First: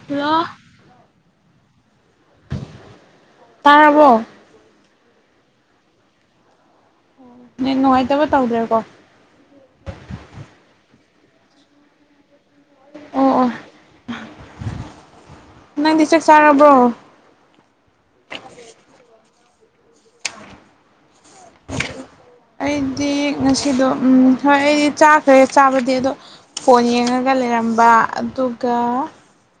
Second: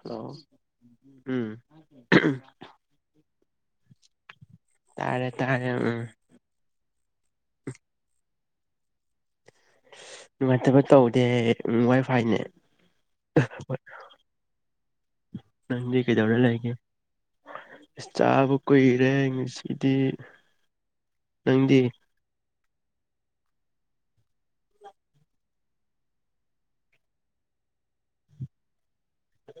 ꯍ ꯍꯜꯂꯣ ꯎꯝ ꯇꯥ ꯍꯕꯣ ꯇꯥꯔꯦ ꯇꯥꯔꯦ ꯎꯝ ꯅ ꯅꯨꯡꯉꯥꯏꯇꯕ ꯇꯧꯗ꯭ꯔꯦꯀꯣ ꯅꯨꯡꯉꯥꯏꯇꯕ ꯇꯧꯗꯦ ꯋꯥꯏ ꯐꯥꯏꯅꯦ ꯑꯣ ꯑꯣ ꯅ ꯅꯪꯗꯤ ꯆꯥꯛ ꯀꯗꯧꯅ ꯂꯩꯒꯦ ꯆꯥꯔꯕ꯭ꯔꯣ ꯑ ꯆꯥꯕ ꯀꯨꯏꯔꯦ ꯉꯁꯤꯗꯤ ꯅꯪꯗꯤ ꯑꯩꯗꯤ ꯉꯁꯤꯗꯣ ꯍꯣꯏ ꯑꯩꯗꯤ ꯆꯥꯈ꯭ꯔꯦ ꯆꯥꯕꯗꯤ ꯑꯗꯣ ꯐꯣꯟ ꯌꯦꯡꯉꯒ ꯂꯩꯔꯝꯕ ꯑꯗꯨꯒ ꯍ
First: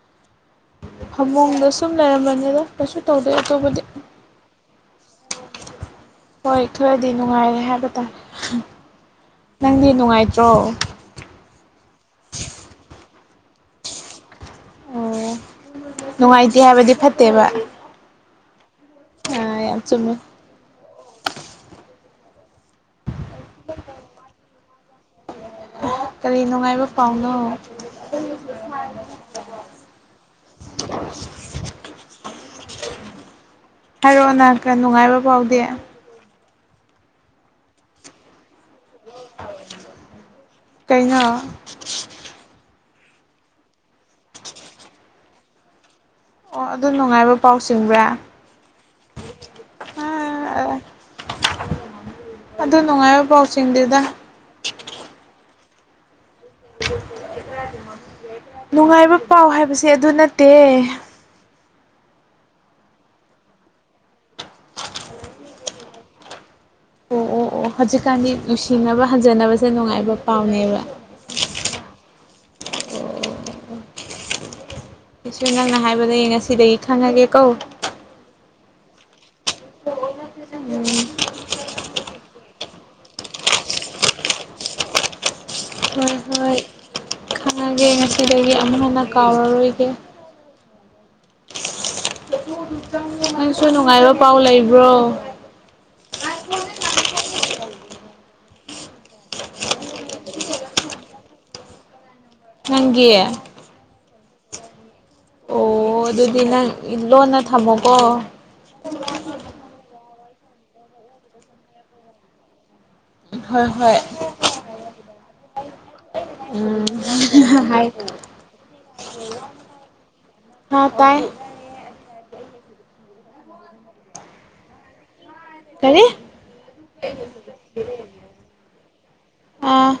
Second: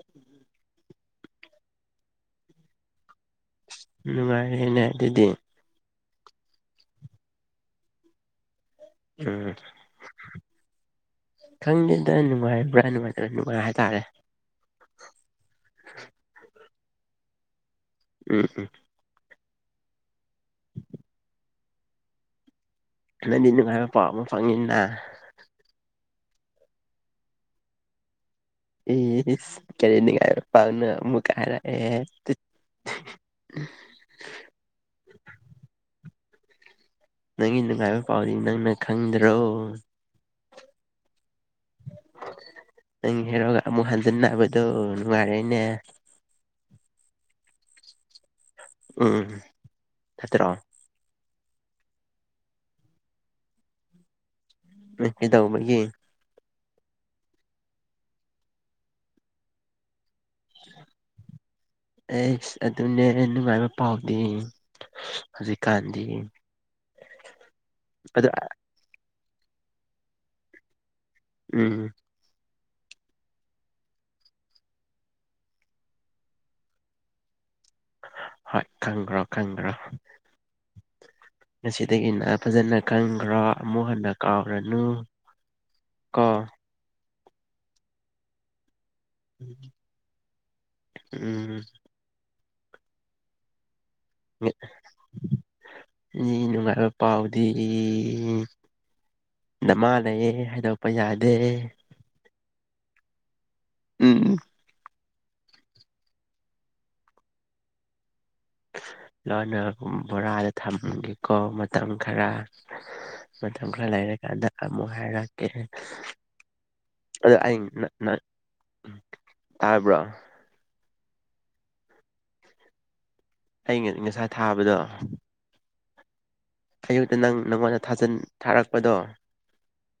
ꯐꯃꯨꯡꯗ ꯁꯨꯝ ꯂꯩꯔꯝꯕꯅꯤꯗ ꯀꯩꯁꯨ ꯇꯧꯗꯣ ꯑꯇꯣꯞꯄꯗꯤ ꯅꯨꯡꯉꯥꯏꯔꯦꯅꯦ ꯑꯗꯨꯗꯤ ꯍꯣꯏ ꯈ꯭ꯔꯗꯤ ꯅꯨꯡꯉꯥꯏꯔꯦ ꯍꯥꯏꯕ ꯇꯥꯔꯦ ꯎꯝ ꯅꯪꯗꯤ ꯅꯨꯡꯉꯥꯏꯇ꯭ꯔꯣ ꯈꯪꯗꯦꯗ ꯅꯨꯡꯉꯥꯏꯕ꯭ꯔꯥ ꯅꯨꯡꯉꯥꯏꯇꯕ꯭ꯔꯥ ꯅꯨꯡꯉꯥꯏ ꯍꯥꯏꯇꯥꯔꯦ ꯑꯣ ꯅꯨꯡꯉꯥꯏꯇꯦ ꯍꯥꯏꯕꯗꯤ ꯐꯠꯇꯦꯕ ꯎꯝ ꯎꯝ ꯑ ꯌꯥꯝ ꯆꯨꯝꯃꯦ ꯅꯪꯒꯤ ꯅꯨꯡꯉꯥꯏꯕ ꯄꯥꯎ ꯑꯃ ꯐꯪꯉꯤꯅ ꯀꯔꯤ ꯅꯨꯡꯉꯥꯏꯕ ꯄꯥꯎꯅꯣ ꯑꯦ ꯏꯁ ꯀꯔꯤ ꯉꯥꯏꯕ ꯄꯥꯎꯅꯣ ꯑꯃꯨꯛꯀ ꯍꯥꯏꯔꯛꯑꯦ [inaudible] ꯍꯥꯏꯔꯛꯑꯣ ꯅꯪ ꯅꯨꯡꯉꯥꯏꯕ ꯄꯥꯎꯗꯤ ꯅꯪꯒꯤ ꯅꯨꯡꯉꯥꯏꯕ ꯄꯥꯎꯗꯤ ꯅꯪꯅ ꯈꯪꯗ꯭ꯔꯣ ꯀꯩꯅꯣ ꯅꯪꯒꯤ ꯍꯦꯔꯣ ꯑꯃꯨꯛ ꯍꯟꯖꯤꯟ ꯅꯕꯗꯣ ꯅꯨꯡꯉꯥꯏꯔꯦꯅꯦ ꯑꯣ ꯑꯗꯨ ꯅꯨꯡꯉꯥꯏꯕ ꯄꯥꯎ ꯆꯤꯡꯕ꯭ꯔꯥ ꯎꯝ [unintelligible] ꯇ ꯑꯗꯨ ꯅꯨꯡꯉꯥꯏꯕ ꯄꯥꯎ ꯆꯤꯡꯗꯦꯗ [unintelligible] ꯗꯧꯕꯒꯤ ꯅꯨꯡꯉꯥꯏꯕ ꯄꯥꯎ ꯍꯥꯏꯕꯁꯦ ꯑꯗꯨ ꯅꯠꯇꯦ ꯑꯩꯁ ꯑꯗꯨꯅꯦ ꯅꯨꯡꯉꯥꯏꯕ ꯄꯥꯎꯗꯤ ꯍꯧꯖꯤꯛꯀꯥꯟꯗꯤ ꯑꯣ ꯑꯣ ꯑꯣ ꯑꯗꯣ ꯍꯧꯖꯤꯛꯀꯥꯟꯗꯤ ꯅꯨꯡꯁꯤꯅꯕ ꯍꯟꯖꯟꯕꯁꯦ ꯅꯨꯡꯉꯥꯏꯕ ꯄꯥꯎꯅꯦꯕ ꯎꯝ ꯑꯩꯁꯨ ꯅꯪꯅ ꯍꯥꯏꯕꯗꯒꯤ ꯉꯁꯤꯗꯒꯤ ꯈꯪꯉꯒꯦ ꯀꯣ ꯍꯣꯏ ꯈꯪꯒ꯭ꯔꯣ ꯈꯪꯒ꯭ꯔꯣ ꯉꯁꯤꯗꯒꯤꯅ ꯐꯖꯅ ꯈꯪꯈ꯭ꯔꯣ ꯑꯃꯨꯛ ꯍꯟꯅ ꯀꯥꯎꯔꯅꯨ ꯍꯣꯏ ꯀꯣ ꯍꯣꯏ ꯈꯪꯉꯒꯦ ꯉꯁꯤꯗꯒꯤ ꯑꯃꯨꯛ ꯍꯟꯅ ꯀꯥꯎꯔꯔꯣꯏꯒꯦ ꯎꯝ ꯅꯪꯁꯨ ꯅꯨꯡꯉꯥꯏꯔꯣ ꯏ ꯅꯨꯡꯉꯥꯏꯕ ꯄꯥꯎꯗꯤ ꯅꯃꯥ ꯂꯩꯌꯦ ꯍꯥꯏꯗꯣꯛꯄ ꯌꯥꯗꯦ ꯅꯪꯒꯤ ꯎꯝ ꯑꯣ ꯑꯗꯨꯗꯤ ꯅꯪ ꯂꯣꯟꯅ ꯊꯝꯃꯣꯀꯣ ꯂꯣꯟꯅ ꯎꯝ ꯕꯣꯔꯥꯗ ꯊꯝꯒꯦꯀꯣ ꯃꯇꯝ ꯈꯔ ꯃꯇꯝ ꯍꯣꯏ ꯈꯔ ꯍꯣꯏ ꯂꯩꯔꯀꯥꯟꯗ ꯑꯃꯨꯛ ꯍꯥꯏꯔꯛꯀꯦ ꯎꯝ ꯑꯗꯣ ꯑꯩ ꯍꯥꯏ ꯅꯠ ꯅꯠ ꯇꯥꯕ꯭ꯔꯣ ꯍꯥ ꯇꯥꯏ ꯑꯩꯉꯥ ꯉꯁꯥꯏ ꯊꯥꯕꯗꯣ ꯀꯔꯤ ꯑꯌꯨꯛꯇ ꯅꯪ ꯅꯪꯉꯣꯟꯗ ꯊꯥꯖꯤꯟ ꯊꯥꯔꯛꯄꯗꯣ ꯑꯥ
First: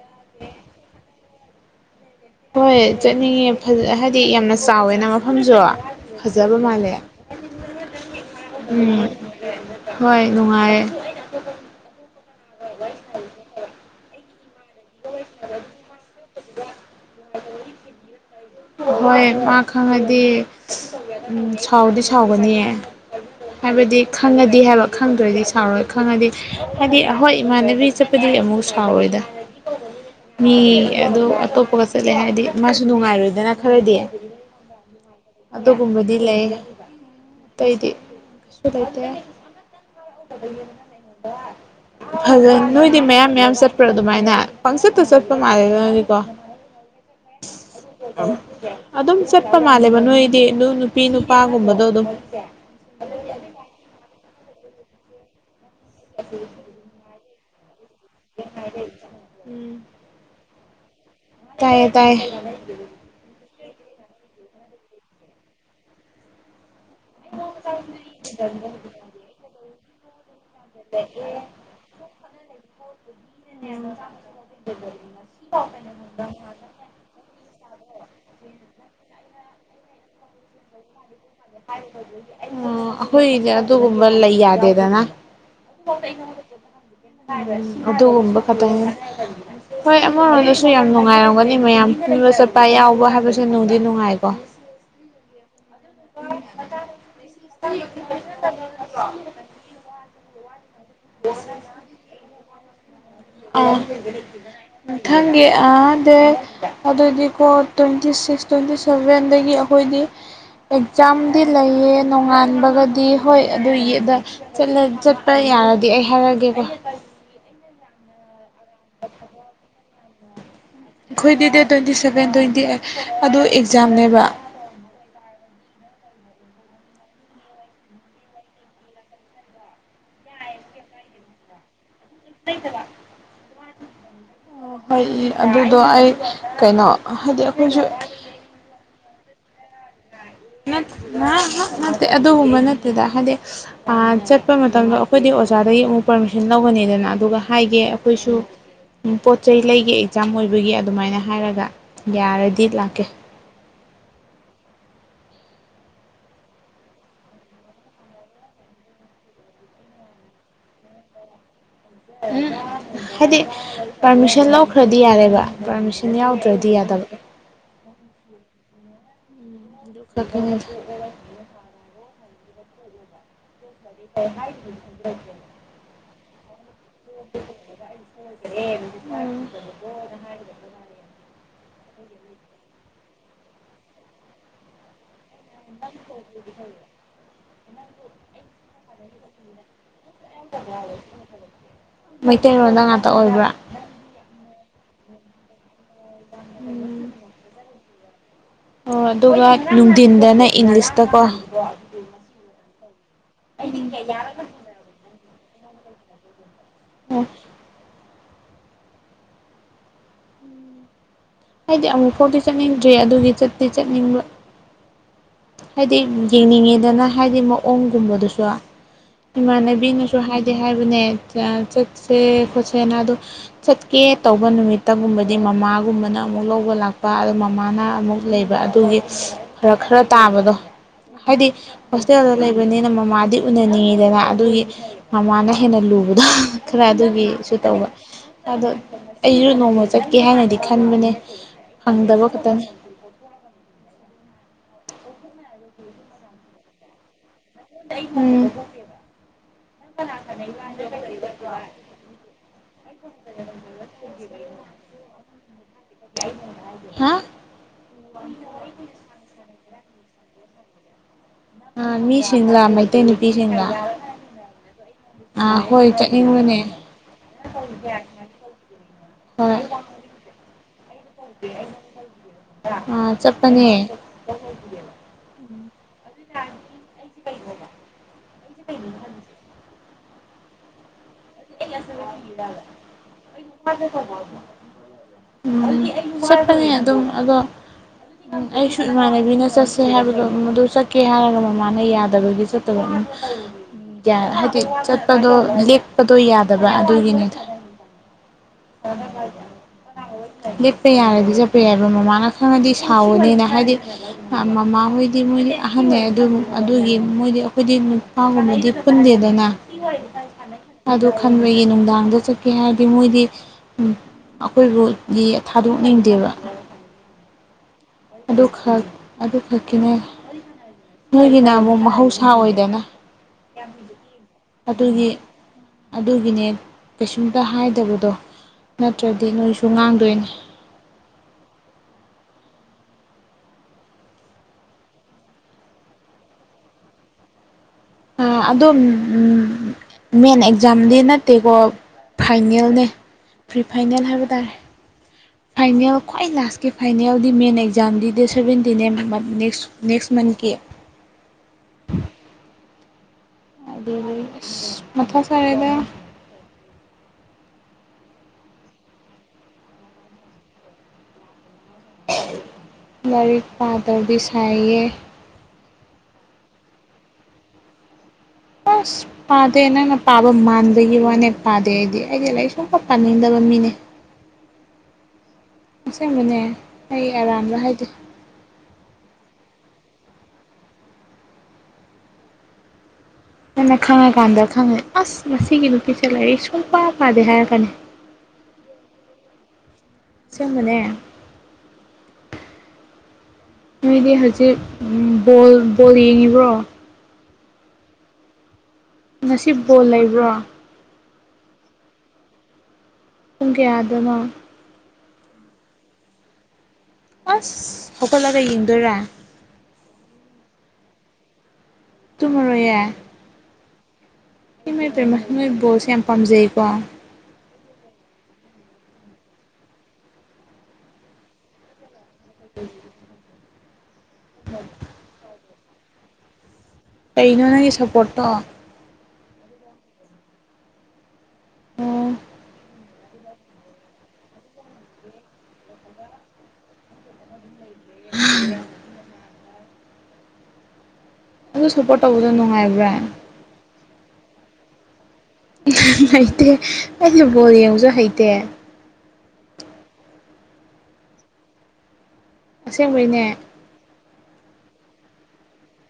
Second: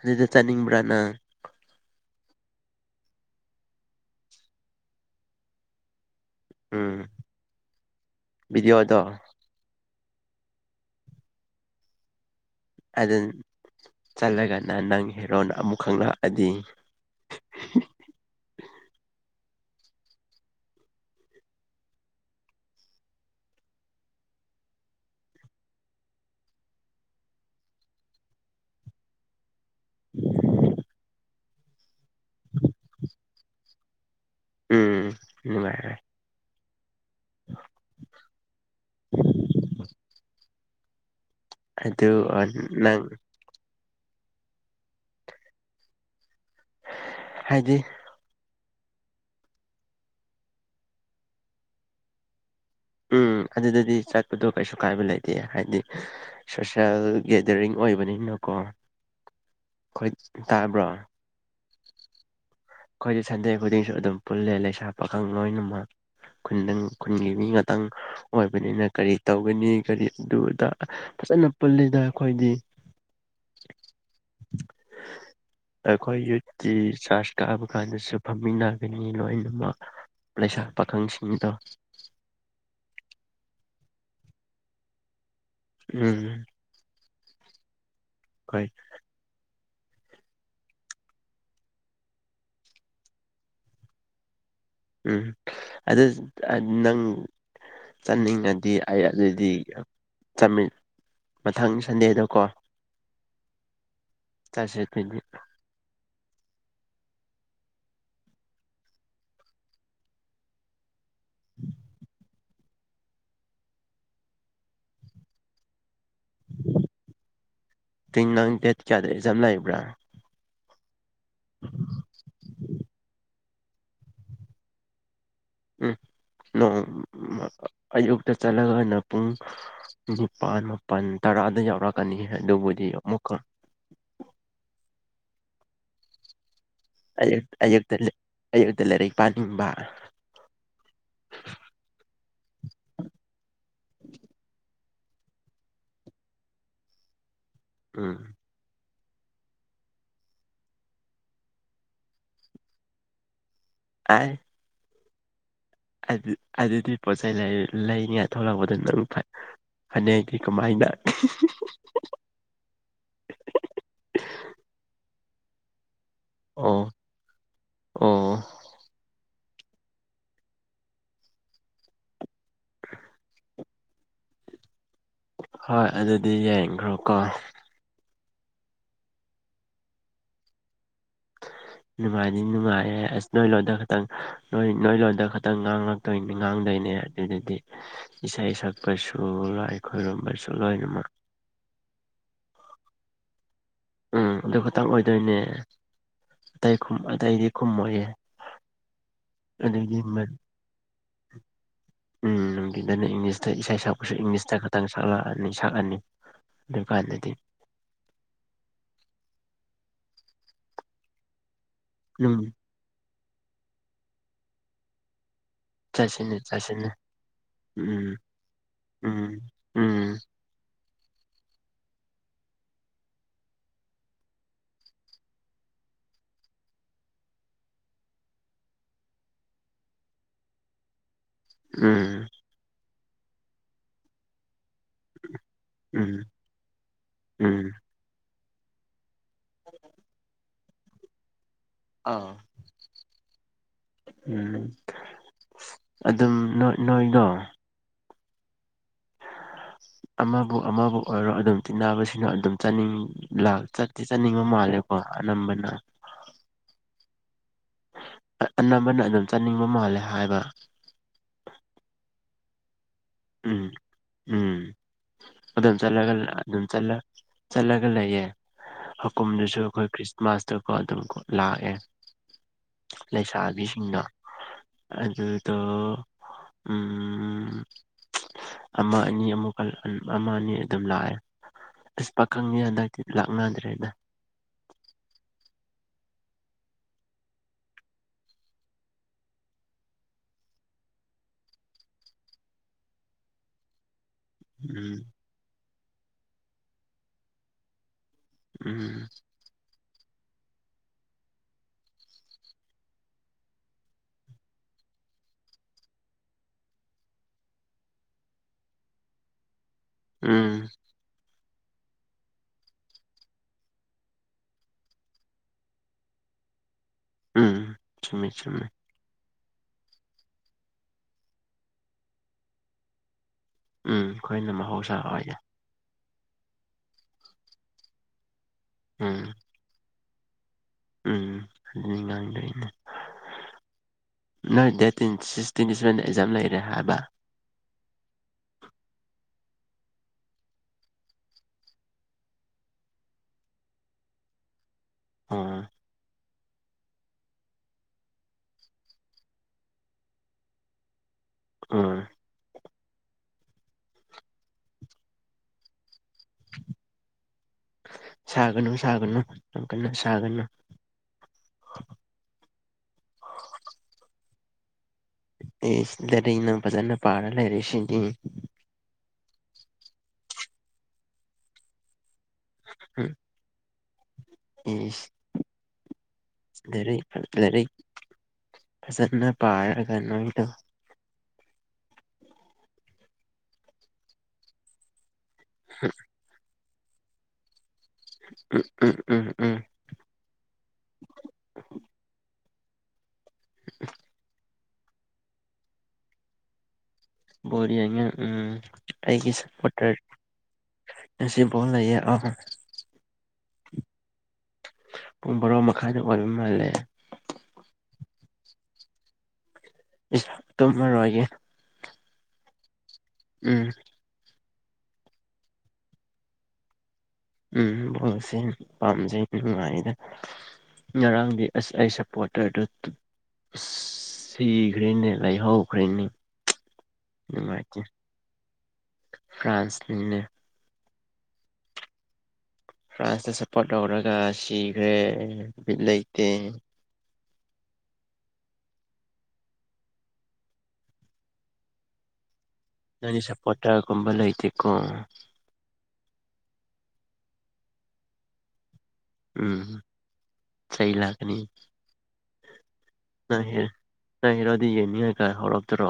ꯑꯗꯨꯗ ꯆꯠꯅꯤꯡꯕ꯭ꯔꯥ ꯅꯪ ꯍꯣꯏ ꯆꯠꯅꯤꯡꯉꯦ ꯍꯥꯏꯗꯤ ꯌꯥꯝꯅ ꯆꯥꯎꯋꯦꯅ ꯃꯐꯝꯁꯨ ꯐꯖꯕ ꯃꯥꯜꯂꯦ ꯎꯝ ꯚꯤꯗꯤꯑꯣꯗꯣ ꯎꯝ ꯍꯣꯏ ꯅꯨꯡꯉꯥꯏ ꯑꯗꯨ ꯆꯠꯂꯒꯅ ꯅꯪ ꯍꯦꯔꯣꯅ ꯑꯃꯨꯛ ꯈꯪꯂꯛꯑꯗꯤ [unintelligible] ꯍꯣꯏ ꯃꯥ ꯈꯪꯉꯗꯤ ꯎꯝ ꯁꯥꯎꯗꯤ ꯁꯥꯎꯒꯅꯤꯌꯦ ꯍꯥꯏꯕꯗꯤ ꯈꯪꯉꯗꯤ ꯍꯥꯏꯕ ꯈꯪꯗꯔ꯭ ꯗꯤ ꯁꯥꯎꯔꯣꯏ ꯈꯪꯉꯗꯤ ꯍꯥꯏꯗꯤ ꯍꯣꯏ ꯏꯃꯥꯟꯅꯕꯤ ꯑꯗꯨꯗꯤ ꯑꯃꯨꯛ ꯁꯥꯎꯔꯣꯏꯗ ꯃꯤ ꯑꯗꯣ ꯑꯇꯣꯞꯄꯒ ꯆꯠꯂꯦ ꯍꯥꯏꯔꯥꯗꯤ ꯃꯥꯁꯨ ꯅꯨꯡꯉꯥꯏꯔꯣꯏꯗꯅ ꯈꯔꯗꯤ ꯎꯝ ꯅꯨꯡꯉꯥꯏꯔꯣꯏ ꯑꯗꯨꯒꯨꯝꯕꯗꯤ ꯂꯩ ꯇꯩꯗꯤ [inaudible] ꯑꯗꯨ ꯐꯖꯩ ꯅꯪ ꯅꯣꯏꯗꯤ ꯃꯌꯥꯝ ꯃꯌꯥꯝ ꯆꯠꯄ꯭ꯔꯥ ꯑꯗꯨꯃꯥꯏꯅ ꯄꯪꯆꯠꯇ ꯆꯠꯄ ꯃꯥꯜꯂꯦꯗ ꯅꯣꯏꯗꯤꯀꯣ ꯍꯥꯏꯗꯤ ꯑꯗꯨꯝ ꯆꯠꯄ ꯃꯥꯜꯂꯦꯕ ꯅꯣꯏꯗꯤ ꯑꯗꯨ ꯅꯨꯄꯤ ꯅꯨꯄꯥꯒꯨꯝꯕꯗꯣ ꯑꯗꯨꯝ ꯎꯝ ꯑꯗꯨꯗꯗꯤ ꯆꯠꯄꯗꯣ ꯀꯩꯁꯨ ꯀꯥꯏꯕ ꯂꯩꯇꯦ ꯍꯥꯏꯗꯤ [unintelligible] ꯒꯦꯗꯔꯤꯡ ꯑꯣꯏꯕꯅꯤꯅꯀꯣ ꯎꯝ ꯑꯩꯈꯣꯏ ꯇꯥꯕ꯭ꯔꯣ ꯇꯥꯏꯌꯦ ꯇꯥꯏꯌꯦ ꯑꯩꯈꯣꯏꯗꯤ ꯁꯟꯗꯦ ꯈꯨꯗꯤꯡꯁꯨ ꯑꯗꯨꯝ ꯄꯨꯜꯂꯦ ꯂꯩꯁꯥ ꯄꯥꯈꯪ ꯂꯣꯏꯅꯃꯛ ꯈꯨꯟꯗꯪ ꯈꯨꯟꯒꯤ ꯃꯤ ꯉꯥꯛꯇꯪ ꯑꯣꯏꯕꯅꯤꯅ ꯀꯔꯤ ꯇꯧꯒꯅꯤ ꯀꯔꯤ ꯑꯗꯨ ꯐꯖꯅ ꯄꯨꯜꯂꯤꯗ ꯑꯩꯈꯣꯏꯗꯤ ꯑꯩꯈꯣꯏ [unintelligible] ꯀꯥꯕ ꯀꯥꯟꯗꯁꯨ ꯐꯝꯃꯤꯟꯅꯒꯅꯤ ꯂꯣꯏꯅꯃꯛ ꯂꯩꯁꯥ ꯄꯥꯈꯪꯁꯤꯡꯗꯣ ꯑꯣ ꯑꯩꯈꯣꯏꯒꯤꯗꯤ ꯑꯗꯨꯒꯨꯝꯕ ꯂꯩ ꯌꯥꯗꯦꯗꯅ ꯎꯝ ꯎꯝ ꯑꯗꯨꯒꯨꯝꯕ ꯍꯣꯏ ꯈꯛꯇꯪ ꯅꯤꯗ ꯍꯣꯏ ꯑꯃꯔꯣꯝꯗꯁꯨ ꯌꯥꯝ ꯅꯨꯡꯉꯥꯏꯔꯝꯒꯅꯤ ꯃꯌꯥꯝ ꯄꯨꯟꯕ ꯆꯠꯄ ꯌꯥꯎꯕ ꯍꯥꯏꯕꯁꯦ ꯅꯨꯡꯗꯤ ꯅꯨꯡꯉꯥꯏꯀꯣ ꯎꯝ ꯑꯗꯨꯗ ꯅꯪ ꯆꯠꯅꯤꯡꯉꯗꯤ ꯑꯩ ꯑꯗꯨꯗꯤ ꯆꯠꯃꯤꯟ ꯃꯊꯪ ꯁꯟꯗꯦꯗꯀꯣ ꯆꯠꯁꯦ ꯑꯥ ꯑꯗꯨꯗꯤ [unintelligible] ꯑ ꯗꯦ ꯑꯗꯨꯗꯤ ꯀꯣ ꯇ꯭ꯋꯦꯟꯇꯤ ꯁꯤꯀ ꯇ꯭ꯋꯦꯟꯇꯤ ꯁꯦꯚꯦꯟ ꯗꯒꯤ ꯑꯩꯈꯣꯏꯗꯤ ꯑꯦꯛꯖꯥꯝꯗꯤ ꯂꯩꯌꯦ ꯅꯣꯡꯉꯥꯟꯕꯒꯗꯤ ꯍꯣꯏ ꯑꯗꯨꯏ ꯗ ꯆꯠꯂꯥ ꯆꯠꯄ ꯌꯥꯔꯗꯤ ꯑꯩ ꯍꯥꯏꯔꯒꯦꯀꯣ ꯇꯤꯡ ꯅꯪ ꯗꯥꯇꯦ ꯀꯌꯥꯗ ꯑꯦꯛꯖꯥꯝ ꯂꯩꯕ꯭ꯔꯥ ꯑꯩꯈꯣꯏꯗꯤ date twenty seven twenty eight ꯑꯗꯣ ꯑꯦꯛꯖꯥꯝꯅꯦꯕ ꯎꯝ ꯅꯣꯝꯃ ꯑꯌꯨꯛꯇ ꯆꯠꯂꯒꯅ ꯄꯨꯡ ꯅꯤꯄꯥꯜ ꯃꯥꯄꯜ ꯇꯔꯥꯗ ꯌꯧꯔꯛ [unintelligible] ꯑꯗꯨꯕꯨꯗꯤ ꯑꯃꯨꯛ ꯑꯣ ꯍꯣꯏ ꯑꯗꯨꯗꯣ ꯑꯩ ꯀꯩꯅꯣ ꯍꯥꯏꯗꯤ ꯑꯌꯨꯛ ꯑꯩꯈꯣꯏꯁꯨ ꯑꯌꯨꯛꯇ ꯑꯌꯨꯛꯇ ꯂꯥꯏꯔꯤꯛ ꯄꯥꯅꯤꯡꯕ ꯅꯠ [unintelligible] ꯅꯠꯇꯦ ꯑꯗꯨꯒꯨꯝꯕ ꯅꯠꯇꯦꯗ ꯍꯥꯏꯗꯤ ꯆꯠꯄ ꯃꯇꯝꯗ ꯑꯩꯈꯣꯏꯗꯤ ꯑꯣꯖꯥꯗꯒꯤ ꯑꯃꯨꯛ ꯄꯔꯃꯤꯁꯟ ꯂꯧꯒꯅꯤꯗꯅ ꯑꯗꯨꯒ ꯍꯥꯏꯒꯦ ꯎꯝ ꯑꯩꯈꯣꯏꯁꯨ ꯄꯣꯠ ꯆꯩ ꯂꯩꯒꯦ ꯑꯦꯛꯖꯥꯝ ꯑꯣꯏꯕꯒꯤ ꯑꯗꯨꯃꯥꯏꯅ ꯍꯥꯏꯔꯒ ꯌꯥꯔꯗꯤ ꯂꯥꯛꯀꯦ ꯑ ꯑꯗꯨꯗꯤ ꯄꯣꯠ ꯆꯩꯩ ꯂꯩꯅꯤꯉꯥꯏ ꯊꯣꯛꯂꯛꯄꯗꯨ ꯅꯪ ꯐ ꯐꯅꯦꯛꯒꯤ ꯀꯃꯥꯏꯅ ꯎꯝ ꯍꯥꯏꯗꯤ ꯄꯥꯔꯃꯤꯁꯟ ꯂꯧꯈ꯭ꯔꯗꯤ ꯌꯥꯔꯦꯕ ꯄꯥꯔꯃꯤꯁꯟ ꯌꯥꯎꯗ꯭ꯔꯗꯤ ꯑꯣ ꯌꯥꯗꯕ ꯑꯣ ꯑꯗꯨ ꯈꯛ [unintelligible] [inaudible] ꯑꯣ ꯍꯥꯏ [unintelligible] ꯍꯣꯏ ꯑꯗꯨꯗꯤ ꯌꯦꯡꯈ꯭ꯔꯣ ꯀꯣ [inaudible] [unintelligible] ꯅꯨꯡꯉꯥꯏꯗꯤ ꯅꯨꯡꯉꯥꯏꯔꯦ ꯑꯁ ꯅꯣꯏ ꯂꯣꯟꯗ ꯈꯛꯇꯪ ꯅꯣꯏ ꯂꯣꯗ ꯈ ꯈꯤꯇꯪ ꯉꯥꯡꯂꯛꯇꯣꯏ ꯉꯥꯡꯗꯣꯏꯅꯦ ꯑꯗꯨꯗꯨꯗꯤ ꯏꯁꯩ ꯁꯛꯄꯁꯨ ꯑꯩꯈꯣꯏꯔꯣꯝꯕꯁꯨ ꯃꯩꯇꯩꯔꯣꯟꯗ ꯉꯥꯛꯇ ꯑꯣꯏꯕ꯭ꯔꯥ ꯎꯝ ꯑꯗꯨ ꯈꯇꯪ ꯑꯣꯏꯗꯣꯏꯅꯦ ꯑꯇꯩ ꯎꯝ ꯑꯇꯩꯗꯤ ꯈꯨꯝꯃꯣꯏꯌꯦꯦ ꯑꯣ ꯑꯗꯨꯒ ꯅꯨꯡꯊꯤꯟꯗꯅ ꯏꯪꯂꯤꯁꯇ ꯀꯣ ꯎꯝ ꯅꯨꯡꯇꯗꯅ ꯏꯪꯂꯤꯁꯇ ꯏꯁꯩ ꯁꯛꯄꯁꯨ ꯏꯪꯂꯤꯁꯇ ꯈꯇꯪ ꯁꯛꯂꯛꯑꯅꯤ ꯁꯛꯑꯅꯤ ꯗꯀꯥꯏ ꯑꯣ ꯂꯩꯗꯤ ꯍꯥꯏꯗꯤ ꯑꯃꯨꯛ ꯐꯥꯎꯗꯤꯤ ꯎꯝ ꯆꯠꯅꯤꯡꯗ꯭ꯔꯦ ꯑꯗꯨꯒꯤ ꯆꯠꯇꯤ ꯆꯠꯅꯤꯡꯕ ꯍꯥꯏꯗꯤ ꯆꯠꯁꯤꯅꯦ ꯆꯠꯁꯤꯅꯦ ꯌꯦꯡꯅꯤꯡꯉꯤꯗꯅ ꯍꯥꯏꯗꯤ ꯎꯝ ꯃꯑꯣꯡꯒꯨꯝꯕꯗꯨꯁꯨ ꯎꯝ ꯏꯃꯥꯟꯅꯕꯤꯅꯁꯨ ꯎꯝ ꯍꯥꯏꯗꯤ ꯍꯥꯏꯕꯅꯦ ꯆꯠꯁꯦ ꯈꯣꯠꯁꯦꯅ ꯑꯗꯣ ꯆꯠꯀꯦ ꯇꯧꯕ ꯅꯨꯃꯤꯠꯇꯒꯨꯝꯕꯗꯤ ꯃꯃꯥꯒꯨꯝꯕꯅ ꯑꯃꯨꯛ ꯂꯧꯕ ꯂꯥꯛꯄ ꯑꯗꯣ ꯃꯃꯥꯅ ꯑꯃꯨꯛ ꯂꯩꯕ ꯑꯗꯨꯒꯤ ꯈꯔ ꯈꯔ ꯇꯥꯕꯗꯣ ꯍꯥꯏꯗꯤ ꯎꯝ ꯍꯣꯁꯇꯦꯜꯗꯣ ꯂꯩꯕꯅꯤꯅ ꯃꯃꯥꯗꯤ ꯎꯅꯅꯤꯡꯉꯤꯗꯅ ꯑꯗꯨꯒꯤ ꯃꯃꯥꯅ ꯍꯦꯟꯅ ꯎꯝ ꯂꯨꯕꯗꯣ ꯈꯔ ꯑꯗꯨꯒꯤꯁꯨ ꯎꯝ ꯇꯧꯕ ꯑꯗꯣ ꯑꯩꯁꯨ ꯅꯣꯡꯃ ꯆꯠꯀꯦ ꯍꯥꯏꯅꯗꯤ ꯈꯟꯕꯅꯦ ꯍꯪꯗꯕ ꯈꯛꯇꯅꯤ ꯎꯝ ꯑꯗꯨꯝ ꯅꯣꯏꯗꯣ ꯎꯝ ꯑ ꯑꯃꯕꯨ ꯑꯃꯕꯨ ꯑꯣꯏꯔꯣ ꯑꯗꯨꯝ ꯇꯤꯟꯟꯅꯕꯁꯤꯅ ꯑꯗꯨꯝ ꯆꯥꯅꯤꯡ ꯆꯠ ꯤ ꯆꯠꯅꯤꯡꯕ ꯃꯥꯜꯂꯦꯀꯣ ꯑꯅꯝꯕꯅ ꯍꯥ ꯑꯅꯝꯕꯅ ꯑꯗꯨꯝ ꯆꯥꯅꯤꯡꯕ ꯃꯥꯜꯂꯦ ꯍꯥꯏꯕ ꯑ ꯃꯤ ꯁꯤꯤꯡꯂ ꯃꯩꯇꯣꯏꯅꯤꯄꯤꯤ ꯁꯤꯂ ꯎꯝ ꯎꯝ ꯑꯗꯨꯝ ꯆꯠꯂꯒ ꯑꯗꯨꯝ ꯆꯠꯂꯒ ꯂꯩꯌꯦꯦ ꯍꯀꯨꯝꯗꯨꯁꯨ ꯍꯣꯏ ꯑꯩꯈꯣꯏ ꯈ꯭ꯔꯤꯁꯃꯥꯁꯇꯀꯣ ꯑꯗꯨꯝ ꯂꯥꯛꯑꯦ ꯑꯥ ꯆꯠꯄꯅꯦ ꯂꯩꯁꯥꯕꯤꯁꯤꯡꯅ ꯑꯗꯨꯗ ꯎꯝ ꯑꯃ ꯑꯅꯤ ꯑꯃꯨꯛꯀ ꯑꯃ ꯑꯅꯤ ꯑꯗꯨꯝ ꯂꯥꯛꯑꯦ ꯑꯁ ꯄꯥꯈꯪꯅꯤ ꯍꯟꯗꯛꯇꯤ ꯂꯥꯛꯅꯗ꯭ꯔꯦꯗ ꯣ ꯎꯝ ꯆꯄꯅꯦ ꯑꯗꯨꯝ ꯑꯗꯣ ꯑꯩꯁꯨ ꯏꯃꯥꯟꯅꯕꯤꯅ ꯆꯠꯁꯦ ꯍꯥꯏꯕꯗꯣ ꯃꯗꯨ ꯆꯠꯀꯦ ꯍꯥꯏꯔꯒ ꯃꯃꯥꯅ ꯌꯥꯗꯕꯒꯤ ꯆ ꯇꯅ ꯍꯥꯏꯗꯤ ꯎꯝ ꯆꯠꯄꯗꯣ ꯂꯦꯛꯄꯗꯣ ꯌꯥꯗꯕ ꯑꯗꯨꯒꯤꯅꯤꯗ ꯍꯅ ꯎꯝ ꯀꯗ ꯂꯤꯦꯞꯄ ꯌꯥꯔꯗꯤ ꯆꯠꯄ ꯌꯥꯏꯕ ꯃꯃꯥꯅ ꯈꯔꯅꯗꯤ ꯁꯥꯎꯋꯅꯤꯅ ꯍꯥꯏꯗꯤ ꯃꯃꯥ ꯍꯣꯏꯗꯤ ꯃꯣꯏꯗꯤ ꯑꯍꯜ ꯂꯩ ꯑꯗꯨ ꯑꯗꯨꯒꯤ ꯃꯣꯏꯗꯤ ꯑꯩꯈꯣꯏꯗꯤ ꯍꯥꯎꯉꯗꯤꯞꯟ ꯂꯗꯅ ꯎꯝ ꯑꯗꯣ ꯈꯟꯕꯒꯤ ꯅꯨꯡꯗꯥꯡꯗ ꯆꯠꯀꯦ ꯍꯥꯏꯔꯗꯤ ꯃꯣꯏꯗꯤ ꯎꯝ ꯑꯩꯈꯣꯏ ꯔꯣꯗꯤ ꯊꯥꯗꯣꯛꯅꯤꯡꯗꯦꯕ ꯎꯝ ꯆꯨꯝꯃꯤ ꯗ ꯆꯨꯝꯃꯤ ꯈꯔ ꯑꯗꯨꯈꯛꯀꯤꯅꯦ ꯅꯣꯏꯒꯤꯅ ꯑꯃꯨꯛ ꯃꯍꯧꯁꯥ ꯑꯣꯏꯗꯅ ꯎꯝ ꯑꯩꯈꯣꯏꯅ ꯃꯍꯧꯁꯥ ꯑꯗꯨꯒꯤ ꯑꯣꯏꯅ ꯑꯗꯨꯒꯤꯅꯦ ꯀꯩꯁꯨꯝꯇ ꯍꯥꯏꯗꯕꯗꯣ ꯎꯝ ꯅꯠꯇ꯭ꯔꯗꯤ ꯅꯣꯏꯁꯨ ꯉꯥꯡꯗꯣꯏꯅꯦ ꯎꯝ ꯑꯗꯨ ꯉꯥꯡ ꯂꯩꯅꯦ ꯅꯣꯏ ꯗꯦꯠꯠꯇꯤꯟ ꯁꯤꯛꯁꯇꯤꯟ ꯁꯚꯦꯟꯗ ꯑꯦꯛꯖꯥꯝ ꯂꯩꯔꯦ ꯍꯥꯏꯕ ꯑꯗꯨꯝ ꯃꯦꯟ ꯑꯦꯛꯖꯥꯝꯗꯤ ꯅꯠꯇꯦꯀꯣ ꯐꯥꯏꯅꯦꯜꯅꯦ ꯄ꯭ꯔꯤ ꯐꯥꯏꯅꯦꯜ ꯍꯥꯏꯕ ꯇꯥꯔꯦ ꯎꯝ ꯐꯥꯏꯅꯦꯜ ꯈ꯭ꯋꯥꯏ ꯂꯥꯁ ꯀ ꯐꯥꯏꯅꯦꯜꯗꯤ ꯃꯦꯟ ꯑꯦꯛꯖꯝꯗꯤ ꯗꯦ ꯁꯦꯚꯦꯟꯇꯤꯟ ꯑꯦ ꯅꯦꯛꯁ ꯅꯦꯛꯁ ꯃꯟꯊꯠꯀꯤ ꯑ ꯑꯗꯨ ꯃꯊꯥ ꯁꯔꯦꯗ ꯁꯥꯒꯅꯨ ꯁꯥꯒꯅꯨ ꯀ ꯁꯥꯒꯅꯨ ꯂꯥꯏꯔꯤꯛ ꯄꯥꯗ꯭ꯔꯗꯤ ꯁꯥꯏꯌꯦ ꯑꯦꯗꯔꯅ ꯏꯟꯅ ꯄꯥꯔꯂ ꯔꯁꯤꯗꯤ ꯑꯁ ꯄꯥꯗꯦ ꯅꯪꯅ ꯄꯥꯕ ꯃꯥꯟꯗꯒꯤ ꯋꯥꯅꯦ ꯄꯥꯗꯦ ꯑꯩꯗꯤ ꯑꯩꯗꯤ ꯂꯩ ꯎꯝ ꯄꯥꯅꯤꯡꯗꯕ ꯃꯤꯅꯦ ꯏꯁ ꯑꯁꯦꯡꯕꯅꯦ ꯂꯥꯏꯔꯤꯛ ꯑꯩ ꯑꯔꯥꯟꯕ ꯂꯥꯏꯔꯤꯛ ꯍꯥꯏꯗꯤꯦ ꯐꯖꯅ ꯄꯥꯏꯔꯒ ꯅꯅ ꯇꯧ ꯅꯟꯅ ꯈꯪꯉꯀꯥꯟꯗ ꯈꯪꯉꯦ ꯑꯁ ꯉꯒꯤ ꯅꯨꯄꯤꯁꯦ ꯂꯥꯏꯔꯤꯛ ꯁꯨꯡ ꯄ ꯐꯥꯗꯦ ꯍꯥꯏꯔꯛꯀꯅꯤ ꯎꯝ ꯎꯝ ꯎꯝ ꯎꯝ ꯆꯃꯅꯦ ꯅꯣꯏꯗꯤ ꯍꯧꯖꯤꯛ ꯕꯣꯜ ꯕꯣꯜ ꯌꯦꯡꯉꯤꯕ꯭ꯔꯣ ꯑ ꯎꯝ ꯑꯩꯒꯤ ꯉꯁꯤ ꯕꯣꯜ ꯁꯄꯇꯔ ꯂꯩꯕ꯭ꯔꯣ ꯁꯕꯣꯜ ꯂꯩꯌꯦꯦ ꯑ ꯄꯨꯡ ꯀꯌꯥꯗꯅꯣ ꯕꯣꯔꯣ ꯃꯈꯥꯗ ꯑꯣꯏꯕ ꯃꯥꯜꯂꯦ ꯑꯁ ꯍꯧꯀꯠꯂꯒ ꯌꯦꯡꯗꯣꯏꯔꯥ ꯏꯁ ꯇꯨꯝꯃꯔꯣꯏꯒꯦ ꯇꯨꯝꯃꯔꯣꯏ ꯌꯥ ꯎꯝ ꯃꯍ ꯃꯣꯏ ꯕꯣꯁ ꯌꯥꯝ ꯄꯥꯝꯖꯩꯀꯣ ꯎꯝ ꯕꯣꯜꯁꯦ ꯄꯥꯝꯖꯩ ꯅꯨꯡꯉꯥꯏꯗ ꯉꯔꯥꯡꯗꯤ ꯑꯁ ꯑꯩ ꯁꯞꯄꯣꯔꯇꯔꯗꯨ ꯁꯤꯈ꯭꯭ꯔꯦꯅꯦ ꯂꯩꯍꯧꯈ꯭ꯔꯦꯅꯦ ꯀꯩꯅꯣ ꯅꯪꯒꯤ ꯅꯨꯡꯉꯥꯏꯇꯦ ꯁꯞꯄꯣꯔꯠꯇꯣ ꯐ꯭ꯔꯥꯟꯁꯅꯤꯅꯦ ꯑꯣ ꯐ꯭ꯔꯥꯟꯁꯇ ꯁꯞꯄꯣꯔꯠ ꯇꯧꯔꯒ ꯁꯤꯈ꯭ꯔꯦ ꯠ ꯂꯩꯇꯦ [unintelligible] ꯑꯗꯨ ꯁꯞꯄꯣꯔꯠ ꯇꯧꯕꯗꯣ ꯅꯨꯡꯉꯥꯏꯕ꯭ꯔꯥ ꯅꯪꯒꯤ ꯁꯞꯄꯣꯔꯇꯔꯒꯨꯝꯕ ꯂꯩꯇꯦꯀꯣ ꯍꯩꯇꯦ ꯑꯩꯗꯤ ꯕꯣꯜ ꯌꯦꯡꯁꯨ ꯍꯩꯇꯦ ꯎꯝ ꯁꯩ ꯂꯥꯛꯀꯅꯤ ꯑꯁꯦꯡꯕꯩꯅꯦ ꯅꯔꯣꯗꯤ ꯌꯦꯡꯅꯤꯡꯉꯥꯏ ꯀꯥꯏ ꯍꯧꯔꯛꯇ꯭ꯔꯣ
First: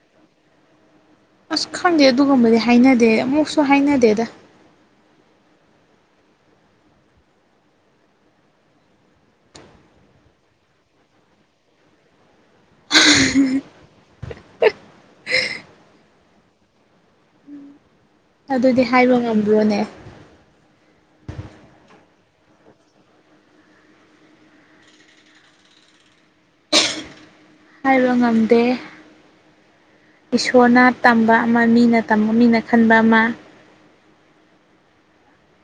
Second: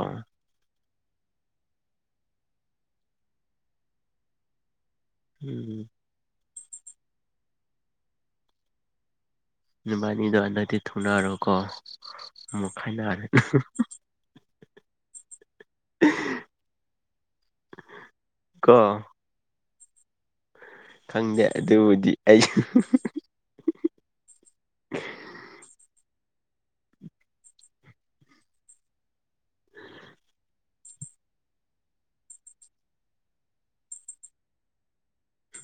ꯑꯁ ꯈꯪꯗꯦ ꯑꯗꯨꯒꯨꯝꯕꯗꯤ ꯍꯥꯏꯅꯗꯦ ꯑꯃꯨꯛꯁꯨ ꯍꯥꯏꯅꯗꯦꯗ ꯎꯝ ꯕꯥꯅꯤꯗꯣ ꯍꯟꯗꯛꯇꯤ ꯊꯨꯅꯔꯣ ꯀꯣ ꯃ ꯈꯥꯏꯅꯔꯦ [unintelligible] ꯀꯣ ꯑꯗꯨꯗꯤ ꯍꯥꯏꯕ ꯉꯝꯕ꯭ꯔꯣꯅꯦ ꯈꯪꯗꯦ ꯑꯗꯨꯕꯨꯗꯤ ꯑꯩꯁꯨ ꯍꯥꯏꯕ ꯉꯝꯗꯦ ꯏꯁꯣꯔꯅꯥꯠ ꯇꯝꯕ ꯑꯃ ꯃꯤꯅ ꯇꯝꯕ ꯃꯤꯅ ꯈꯟꯕ ꯑꯃ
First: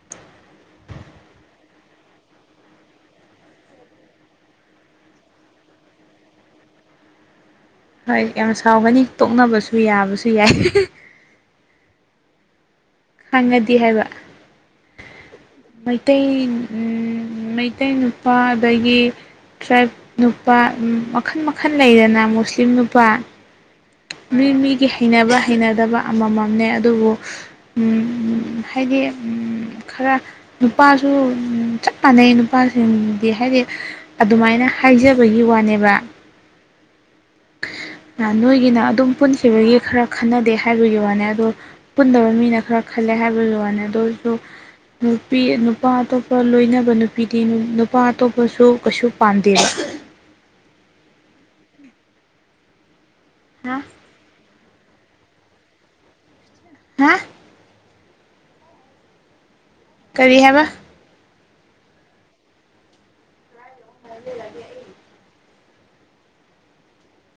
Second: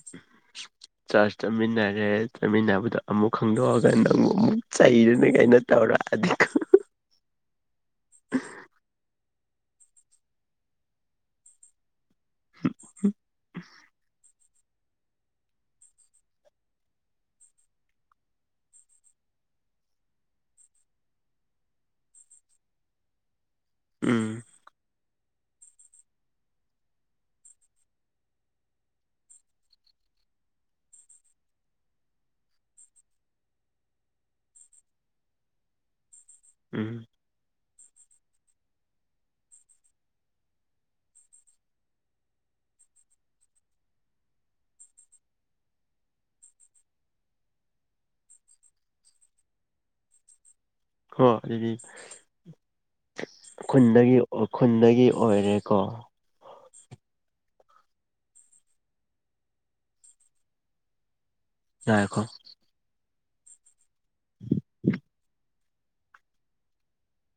[unintelligible] ꯆꯔꯆ ꯆꯠꯃꯤꯟꯅꯔ꯭ꯔꯦ ꯆꯠꯃꯤꯟꯅꯕꯗ ꯑꯃꯨꯛ ꯈꯪꯗꯣꯛꯑꯒ ꯅꯪꯛ ꯑꯃꯨꯛ ꯆꯩꯔꯅꯤ ꯀꯥꯏꯅ ꯇꯧꯔꯗꯤ ꯍꯣꯏ ꯌꯥꯝ ꯁꯥꯎꯒꯅꯤ ꯇꯣꯛꯅꯕꯁꯨ ꯌꯥꯕꯁꯨ ꯌꯥꯏ ꯍ ꯍꯪꯉꯗꯤ ꯍꯥꯏꯕ ꯃꯩꯇꯩ ꯃꯩꯇꯩ ꯅꯨꯄꯥ ꯑꯗꯒꯤ ꯇ꯭ꯔꯥꯏꯞ ꯅꯨꯄꯥ ꯃꯈꯜ ꯃꯈꯜ ꯂꯩꯗꯅ ꯃꯨꯁꯂꯤꯝ ꯅꯨꯄꯥ ꯎꯝ ꯃꯤ ꯃꯤꯒꯤ ꯍꯩꯅꯕ ꯍꯩꯅꯗꯕ ꯑꯃꯃꯝꯅꯦ ꯑꯗꯨꯕꯨ ꯍꯥꯏꯗꯤ ꯈꯔ ꯅꯨꯄꯥꯁꯨ ꯆꯞ ꯃꯥꯟꯅꯩ ꯅꯨꯄꯥꯁꯤꯡꯗꯤ ꯍꯥꯏꯗꯤ ꯑꯗꯨꯃꯥꯏꯅ ꯍꯥꯏꯖꯕꯒꯤ ꯋꯥꯅꯦꯕ ꯎꯝ ꯅꯣꯏꯒꯤꯅ ꯑꯗꯨꯝ ꯄꯨꯟꯈꯤꯕꯒꯤ ꯈꯔ ꯈꯟꯅꯗꯦ ꯍꯥꯏꯕꯒꯤ ꯋꯥꯅꯦ ꯑꯗꯣ ꯄꯨꯟꯗꯕ ꯃꯤꯅ ꯈꯔ ꯈꯜꯂꯦ ꯍꯥꯏꯕꯗꯨ ꯂꯨꯅꯤ ꯑꯗꯨ ꯑꯣꯏꯁꯨ ꯅꯨꯄꯤ ꯅꯨꯄꯥ ꯑꯇꯣꯞꯄ ꯂꯣꯏꯅꯕ ꯅꯨꯄꯤꯗꯤ ꯅꯨꯄꯥ ꯑꯇꯣꯞꯄꯁꯨ ꯀꯩꯁꯨ ꯄꯥꯟꯗꯦꯕ ꯍꯣ ꯑꯗꯨꯗꯤ ꯍꯥ ꯈꯨꯟꯗꯒꯤ ꯎꯈ꯭ꯔꯨꯜꯗꯒꯤ ꯑꯣꯏꯔꯦꯀꯣ ꯍꯥ ꯀꯔꯤ ꯍꯥꯏꯕ ꯌꯥꯏꯈꯣ ꯂ ꯂꯦ